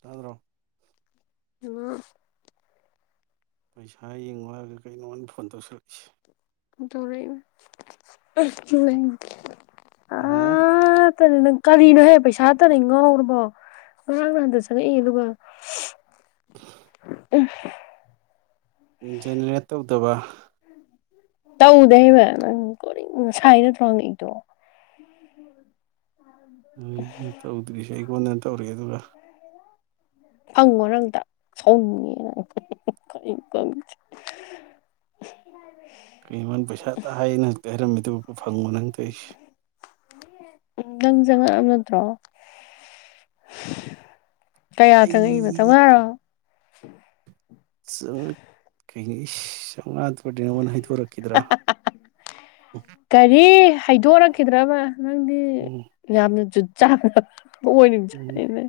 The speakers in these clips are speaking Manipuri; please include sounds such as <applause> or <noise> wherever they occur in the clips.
ꯇꯗ꯭ꯔꯣ ꯑꯃ ꯄꯩꯁꯥ ꯌꯦꯡꯂꯑꯒ ꯀꯩꯅꯣꯅ ꯐꯣꯟ ꯇꯧꯁꯤꯜꯂꯛꯏꯁꯦ ꯇꯧꯔ ꯍꯥꯥ ꯠꯇꯅꯦ ꯅꯪ ꯀꯔꯤꯅꯣꯍꯦ ꯄꯩꯁꯥ ꯇꯅꯤ ꯉꯥꯎꯔꯕꯣ ꯉꯔꯥꯡ ꯅ ꯍꯟꯗ ꯁꯪꯉꯛꯏ ꯑꯗꯨꯒ ꯑ ꯖꯦꯅꯦꯔꯦꯠ ꯇꯧꯗꯕ ꯇꯧꯗꯩꯕ ꯅꯪ ꯀꯣ ꯁꯥꯏꯅꯠꯇ꯭ꯔꯣꯉꯛꯏꯗꯣ ꯑꯩꯅ ꯇꯧꯗ꯭ꯔꯤꯁꯦ ꯑꯩꯉꯣꯟꯗꯅ ꯇꯧꯔꯤꯦ ꯑꯗꯨꯒ ꯐꯪꯉ ꯅꯪꯗ ꯁꯧꯅꯤꯡꯉꯦꯅ ꯈꯪ ꯈꯪꯁꯦ <unintelligible> <unintelligible> ꯀꯩꯣꯕ ꯄꯩꯁꯥ ꯇꯥ ꯍꯥꯏꯌꯦꯅ ꯍꯛꯇ ꯍꯥꯏꯔꯝꯃꯤꯗꯨ ꯐꯪꯉꯣ ꯅ ꯍꯪꯛꯇꯛ ꯑꯩꯁꯦ ꯎꯝ ꯅꯪ ꯆꯪꯉꯛꯑꯝ ꯅꯠꯇ꯭ꯔꯣ ꯀꯌꯥ ꯆꯪꯉꯛꯏꯕ ꯆ ꯑꯩ ꯉꯔꯣ ꯆ ꯀꯅꯤ ꯁꯗ ꯍꯩꯗ ꯋꯥꯔꯛꯗ꯭ꯔꯥ ꯍꯥꯏꯩꯗꯣꯔꯛꯈꯤꯗ꯭ꯔꯕ ꯅꯪꯗꯤ ꯎꯝ ꯌꯥꯝꯅ ꯖꯨꯠ ꯆꯥꯕ ꯑꯣꯏꯅꯤ ꯆ ꯎꯝ ꯏꯟꯅ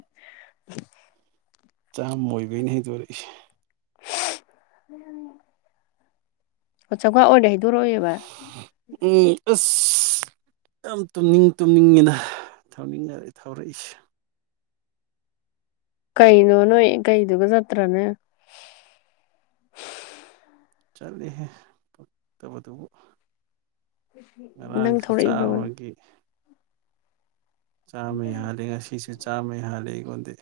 ꯆꯥ ꯑꯣꯏꯕꯩꯩꯅ ꯍꯩꯗꯣꯔꯛꯏꯁꯦ ꯎꯝ ꯑꯣ ꯆꯧꯒ ꯑꯣꯏꯅ ꯍꯥꯏꯩꯗꯣꯔꯛꯑꯣꯏꯦꯕ ꯎꯝ ꯑꯁ ꯌꯥꯝ ꯇꯨꯝꯅꯤꯡ ꯇꯨꯝꯅꯤꯡꯉꯤꯅ ꯊꯧꯅꯤꯡꯉ ꯊꯧꯔꯛꯏꯁꯦ ꯀꯩꯅꯣ ꯅꯣꯏ ꯀꯩꯗꯨꯒ ꯆꯠꯇ꯭ꯔꯅꯦ ꯆꯂꯦꯦ ꯐꯛꯇ ꯅꯪ ꯉꯔꯥꯡꯁꯨ ꯊꯧꯔꯛꯏꯕ꯭ꯔꯕ ꯆꯥꯎꯥꯕꯒꯤ ꯆꯥꯝꯃ ꯍꯥꯂꯦ ꯉꯁꯤꯁꯨꯦ ꯆꯥꯝꯃꯩ ꯍꯥꯜꯂꯦ ꯑꯩꯉꯣꯟꯗꯤ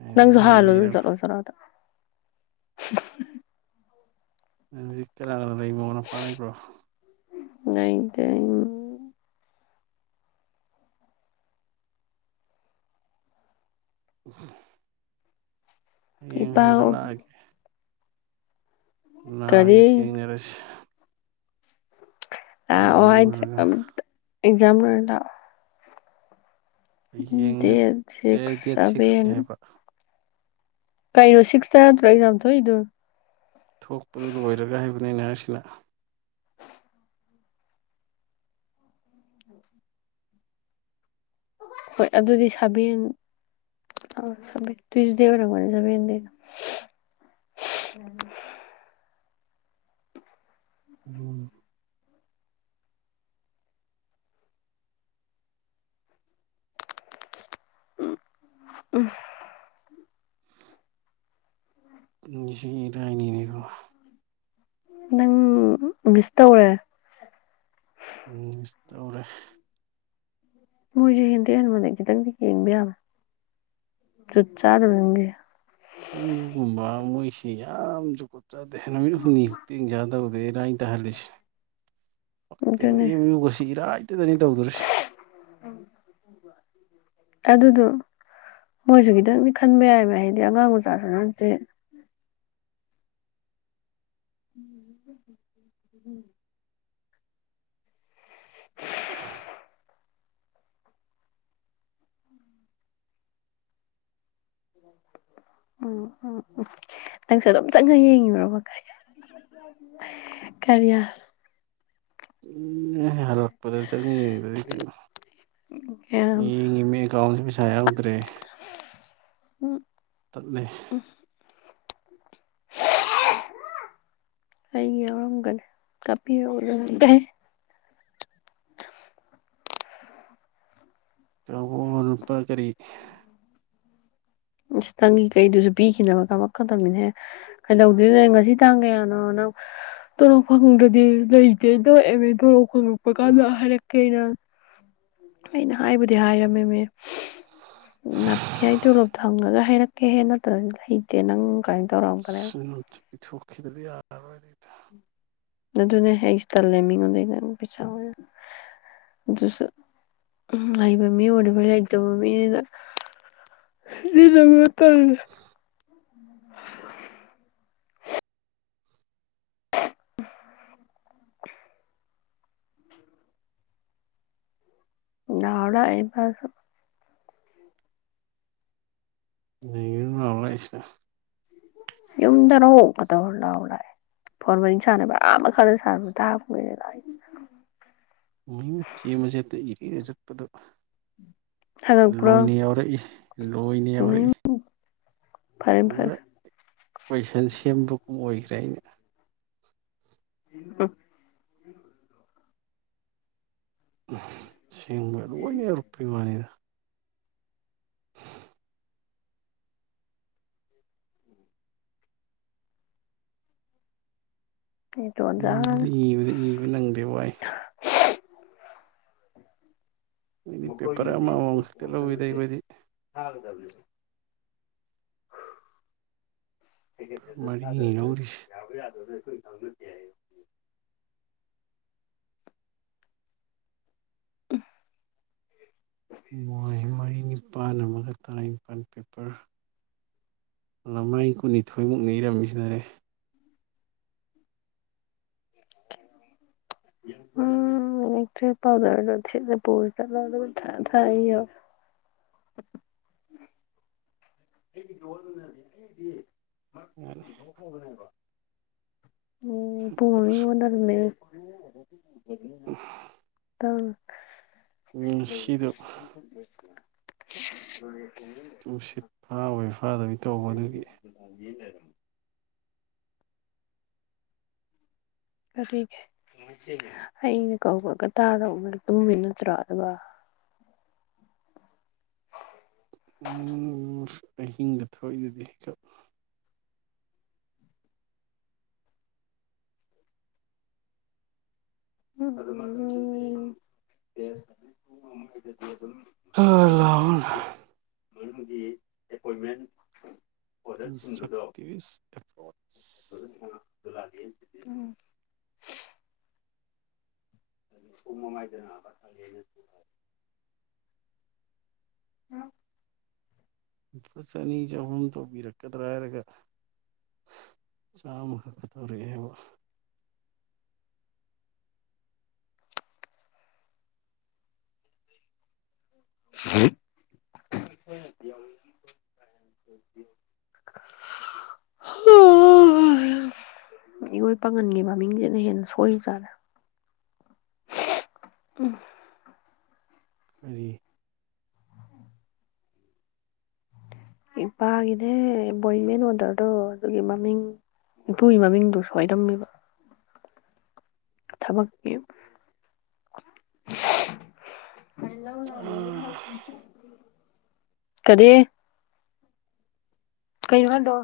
ꯑꯩ ꯑꯗꯨꯝ ꯅꯪꯁꯨ ꯍꯟꯕꯤꯔꯕꯅꯦ ꯍꯜꯣꯖꯔꯣꯖꯔꯗ ꯍꯧꯖꯤꯛ ꯀꯅꯥ ꯀꯅꯥ ꯂꯩꯕꯣꯅꯄꯥ ꯂꯩꯕ꯭ꯔꯣ ꯑ ꯇ ꯎ ꯍꯌꯦꯡ ꯍꯥꯏꯔ ꯏꯄꯥ ꯂꯥꯛꯑꯒꯦ ꯅ ꯌ ꯀꯔꯤ ꯀꯩꯅꯤꯌꯔ ꯑꯁ ꯑ ꯍꯥꯏꯗ ꯂꯣꯏꯔꯒ ꯑꯦꯛꯖꯥꯜ ꯍꯌꯦꯡ ꯗꯦ ꯅꯠꯇꯦ ꯁꯤꯛꯁ ꯗꯦꯠ ꯁꯤꯛꯁꯀꯤ ꯁꯚꯦꯟ ꯍꯥꯏꯕ ꯀꯩꯅꯣ ꯁꯤꯛꯁꯇ ꯅꯠꯇ꯭ꯔꯣ ꯑꯦꯛꯖꯥꯝ ꯊꯣꯛꯏꯗꯨ ꯊꯣꯛꯄꯗꯨ ꯂꯣꯏꯔꯒ ꯍꯥꯏꯕꯅꯤꯅꯁꯤꯅ ꯍꯣꯏ ꯑꯗꯨꯗꯤ ꯁꯥꯕꯤ ꯑ ꯁ ꯇꯨꯏꯁ ꯗꯦꯧꯔ ꯃ ꯁꯃꯤꯗꯅ ꯎꯝ ꯎꯝ ꯎ ꯁꯤ ꯏꯔꯥꯏꯅꯤꯅꯦꯕ ꯅꯪ ꯃꯤꯁ ꯇꯧꯔꯦ ꯎꯝꯁꯔꯦ ꯃꯣꯏꯁꯦ ꯍꯦꯟꯇꯦ ꯍꯦꯟꯕꯅꯦ ꯈꯤꯇꯪꯗꯤ ꯌꯦꯡꯕ ꯌꯥꯕ ꯆꯥꯗꯕꯁ ꯑꯩꯁꯤ ꯌꯥꯝꯁꯨꯀꯣꯠ ꯆꯥꯗꯦ ꯅꯨꯃꯤꯠ ꯍꯨꯝꯅꯤ ꯈꯛꯇꯦꯡ ꯆꯥꯗꯕꯗ ꯑꯩꯅ ꯑ ꯇꯥꯍꯜꯂꯤꯁꯦ ꯄꯛꯇꯦꯕ ꯑꯗꯨꯅꯦ ꯑꯦꯝ ꯌꯨꯒꯁꯤ ꯏꯔꯥꯏꯇꯗꯅꯤ ꯇꯧꯗꯔꯤꯁꯤ ꯑꯗꯨꯗꯣ ꯃꯣꯏꯁꯨ ꯈꯤꯇꯪꯗꯤ ꯈꯟꯕ ꯌꯥꯏꯕ ꯍꯥꯏꯗꯤ ꯑꯉꯥꯡ ꯃꯆꯥꯁꯨ ꯅꯇꯦ ꯎꯝ <inaudible> ꯎꯝ ꯎꯝ ꯎꯝ ꯅꯪꯁꯨ ꯑꯗꯨꯝ ꯆꯪꯉ ꯌꯦꯡꯉꯤꯔꯕ ꯀꯔꯤ ꯀꯔꯤꯌꯥ ꯎꯝ ꯍꯂꯛꯄꯗ ꯆꯪ ꯌꯦꯡꯕꯗꯤ ꯀꯩꯅꯣ ꯃꯤ ꯉ ꯃ ꯑꯦꯀꯥꯎꯟꯖ ꯁꯥꯌꯥ ꯎꯗꯔꯦ ꯇꯠꯂ <inaudible> ꯑꯩꯒꯤ ꯌꯥꯎꯔꯝꯒꯅꯤ ꯀꯥꯞꯄꯤꯔꯛꯑꯣ ꯆꯄ ꯀꯔꯤ ꯑꯁ ꯅꯪꯒꯤ ꯀꯩꯗꯨꯁꯨ ꯄꯤꯈꯤꯅꯕ ꯀ ꯈꯛꯇꯕꯅꯤꯅꯍꯦ ꯀꯩꯗꯧꯗꯣꯏꯔꯤꯅꯣ ꯉꯁꯤ ꯇꯥꯡ ꯀꯌꯥꯅꯣ ꯅꯪ ꯇꯂꯣꯛ ꯐꯪꯗ꯭ꯔꯗꯤ ꯂꯩꯇꯦ ꯇꯧꯑꯃꯦ ꯈꯣꯡꯂꯛꯄ ꯀꯥꯟꯗ ꯍꯥꯏꯔꯛꯀꯦꯩꯅ ꯑꯩꯅ ꯍꯥꯏꯕꯨꯗꯤ ꯍꯥꯏꯔꯝꯃꯤꯃꯦ ꯅꯥꯄꯤ ꯍꯥꯏꯗ ꯊꯪꯉꯒ ꯍꯥꯏꯩꯔꯛꯀꯦ ꯍꯦ ꯅꯠꯇꯕ ꯍꯩꯇꯦ ꯅꯪ ꯀꯃꯥꯏꯅ ꯇꯧꯔꯝꯕꯅꯦ ꯈꯈꯤꯗꯕꯤ ꯌꯥꯔ ꯑꯣꯏ ꯑꯗꯨꯅꯦꯍ ꯑꯩꯁꯨ ꯇꯜꯂꯦ ꯃꯤꯉꯣꯟꯗꯩꯅ ꯑꯗꯨ ꯄꯩꯁꯥ ꯑꯣꯏꯔ ꯑꯗꯨꯁꯨ ꯎ ꯂꯩꯕ ꯃꯤ ꯑꯣꯏꯕ ꯂꯩꯇꯕ ꯃꯤꯅꯤꯅ ꯏ ꯅ ꯇ ꯌꯥꯅꯥꯎ ꯅ ꯂꯥꯎꯂ ꯍꯥꯏꯁꯤꯅ ꯌꯗꯅ ꯀꯗ ꯑꯣꯂ ꯑꯣꯂ ꯐꯣꯔ ꯋꯥꯔꯤ ꯁꯥꯟꯅꯕ ꯑ ꯃꯈꯜꯗ ꯁꯥꯟꯅꯕ ꯇꯥ ꯃꯆꯦ ꯃꯆꯦꯠꯇ ꯏꯔꯔ ꯆꯠꯄꯗꯣ ꯍꯪꯉꯛꯄ꯭ꯔꯣ ꯂꯣꯏꯅ ꯌꯥꯎꯔꯛꯏ ꯂꯣꯏꯅꯦ ꯑꯣꯏꯔ ꯎꯝ ꯐꯔꯦ ꯄꯨꯔ ꯐꯔꯦ ꯀꯣꯏꯁꯟ ꯁꯦꯝꯕꯒꯨꯝ ꯑꯣꯏꯈ꯭ꯔꯦ ꯑꯩꯅ <inaudible> ꯁꯦꯡꯕ ꯂꯣꯏꯅ ꯌꯎꯔꯛꯄꯩ ꯋꯥꯅꯤꯗ ꯏꯕꯗꯤ ꯇꯣꯟꯖꯥꯅ ꯏꯕꯗꯤ ꯏꯕ ꯅꯪꯗꯦ ꯋꯥꯏ ꯃꯣꯏꯗꯤ ꯄꯦꯄꯔ ꯃꯈꯣꯏꯅꯗꯤ ꯑꯃ ꯑꯃꯃꯝ ꯄꯨꯨ ꯈꯛꯇ ꯄꯨꯒꯗꯕ ꯂꯧꯋꯤꯗ ꯅꯠꯇꯦ ꯑꯩꯈꯣꯏꯗꯤ ꯊꯥꯒꯗꯕꯅꯦꯕ ꯀꯦ ꯊꯥꯗ ꯃꯔꯤꯅꯤ ꯂꯧꯔꯤꯁꯦ ꯌꯥꯕ ꯌꯥꯗꯁꯦ <unintelligible> ꯃꯔꯤ ꯅꯤꯄꯥꯜ ꯑꯃꯒ ꯇꯔꯥꯅꯤꯄꯥꯜ ꯄꯦꯄꯔ ꯂꯃꯥꯏ ꯀꯨꯟꯅꯤꯊꯣꯏꯃꯨꯛꯅ ꯏꯔꯝꯃꯤꯁꯤꯗꯔꯦ ꯎꯝ ꯄꯥꯎꯗꯔ ꯄꯣ ꯊ ꯊ <unintelligible> ꯑꯩꯒꯤꯗꯤꯅꯗꯤ ꯑꯩꯗꯤ ꯌꯥꯅꯤ ꯃꯔꯛꯇꯊꯣꯛꯈ꯭ꯔꯕꯅꯦꯕ ꯎꯝ ꯊꯨꯃꯤ ꯊꯛꯇ꯭ꯔꯁꯨ ꯍꯗꯔꯃꯦ ꯎ ꯏ ꯇꯨꯡꯁꯤꯠ ꯐꯥꯕꯣꯏ ꯐꯥꯗꯣꯏ ꯇꯧꯕ ꯑꯗꯨꯒꯤ ꯐꯔꯒꯦ ꯑꯩꯅ ꯀꯧꯕ ꯀꯇꯥꯗ ꯇꯨꯝꯃꯤ ꯅꯠꯇ꯭ꯔꯣ ꯑꯗꯨꯒ ꯎ ꯑꯍꯤꯡꯗ ꯊꯣꯛꯏꯗꯨꯗꯤ ꯍꯦꯛꯀꯞ <unintelligible> ꯍꯂꯥꯎꯅ ꯃꯅꯨꯡꯒꯤ ꯑꯦꯄꯣꯏꯟꯃꯦꯟ ꯄꯗꯔꯁꯤꯡꯕꯗꯣ ꯀꯟꯁꯇ꯭ꯔꯛꯇꯤꯚꯤꯁ ꯑꯦꯄ꯭ꯔꯣꯆ ꯑꯗꯨꯅ ꯂꯅꯤꯁꯤꯗꯤ ꯑꯗꯨꯗꯒꯤ ꯁ ꯃꯃꯥꯏꯗꯅꯕ ꯈꯪꯉꯦꯅꯅ ꯎ ꯂꯐꯨꯁꯅꯤ ꯆꯍꯨꯝ ꯇꯧꯕꯤꯔꯛꯀꯗ꯭ꯔꯥ ꯍꯥꯏꯔꯒ ꯆꯥꯎꯥꯃ ꯀ ꯇꯧꯔꯤꯦꯕ ꯍ ꯍꯝ ꯏꯔꯣꯏ ꯄꯥꯉꯟꯒꯤ ꯃꯃꯤꯡꯁꯤꯅ ꯍꯦꯟꯅ ꯁꯣꯏ ꯆꯥꯔꯦ ꯎꯝ ꯍꯥꯏꯔꯤ ꯏꯄꯥꯒꯤꯅꯦ ꯕꯣꯏꯃꯦꯦꯟ ꯑꯣꯗꯔꯗꯣ ꯑꯗꯨꯒꯤ ꯃꯃꯤꯡ ꯏꯄꯨꯒꯤ ꯃꯃꯤꯡꯗꯨ ꯁꯏꯔꯝꯃꯤꯕ ꯊꯕꯛꯌꯨ ꯎꯝ ꯀꯔꯤ ꯀꯩ ꯈꯟꯗꯣ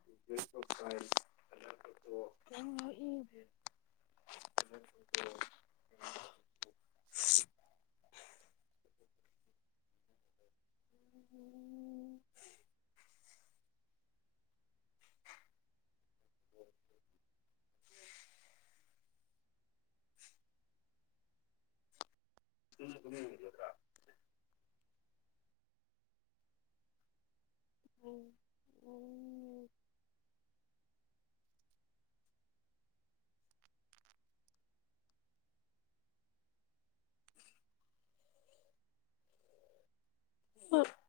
<unintelligible> <unintelligible> ꯎ ꯎ ꯭ꯔ ꯎꯝ ꯎꯝ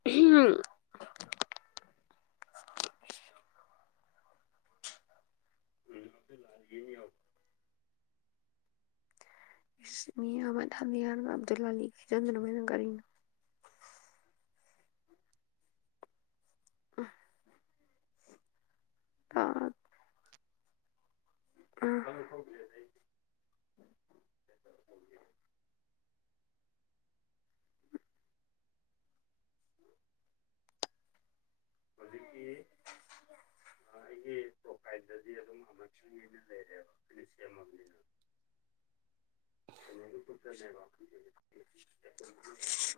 ꯎꯝ ꯎꯝ ꯂꯥ ꯌꯦ ꯃꯤꯃ ꯊꯗ ꯌꯥꯔ ꯑꯕꯗꯨꯜ ꯀꯖꯗꯅ ꯃꯅꯪ ꯀꯔꯤꯅ ꯑ ꯑꯥ ꯎꯝ ꯍꯧꯖꯤꯛꯀꯤ ꯑꯩꯒꯤ ꯑꯗꯨꯝ ꯂꯩꯔꯁꯤꯃ <unintelligible> <unintelligible>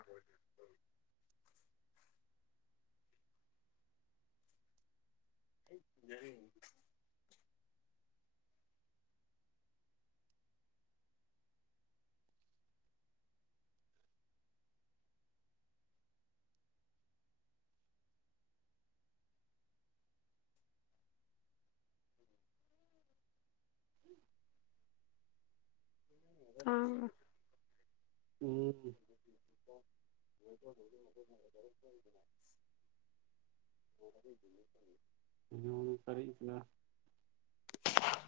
ꯔ ꯑꯥ ꯎꯝ <unintelligible> ꯃ ꯎ ꯀꯔꯤꯅꯥ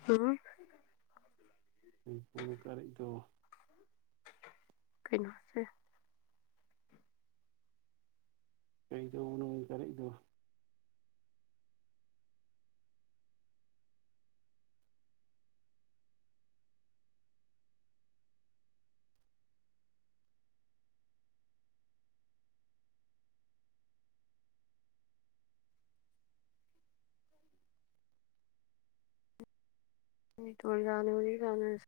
ꯑ ꯄꯨꯨꯜ ꯀꯔꯤꯩꯗ ꯀꯩꯅꯣꯁꯦ ꯀꯩꯗ ꯎꯅ ꯇꯔꯗ ꯇꯅ ꯑꯣꯏꯔꯤ ꯀꯅꯔ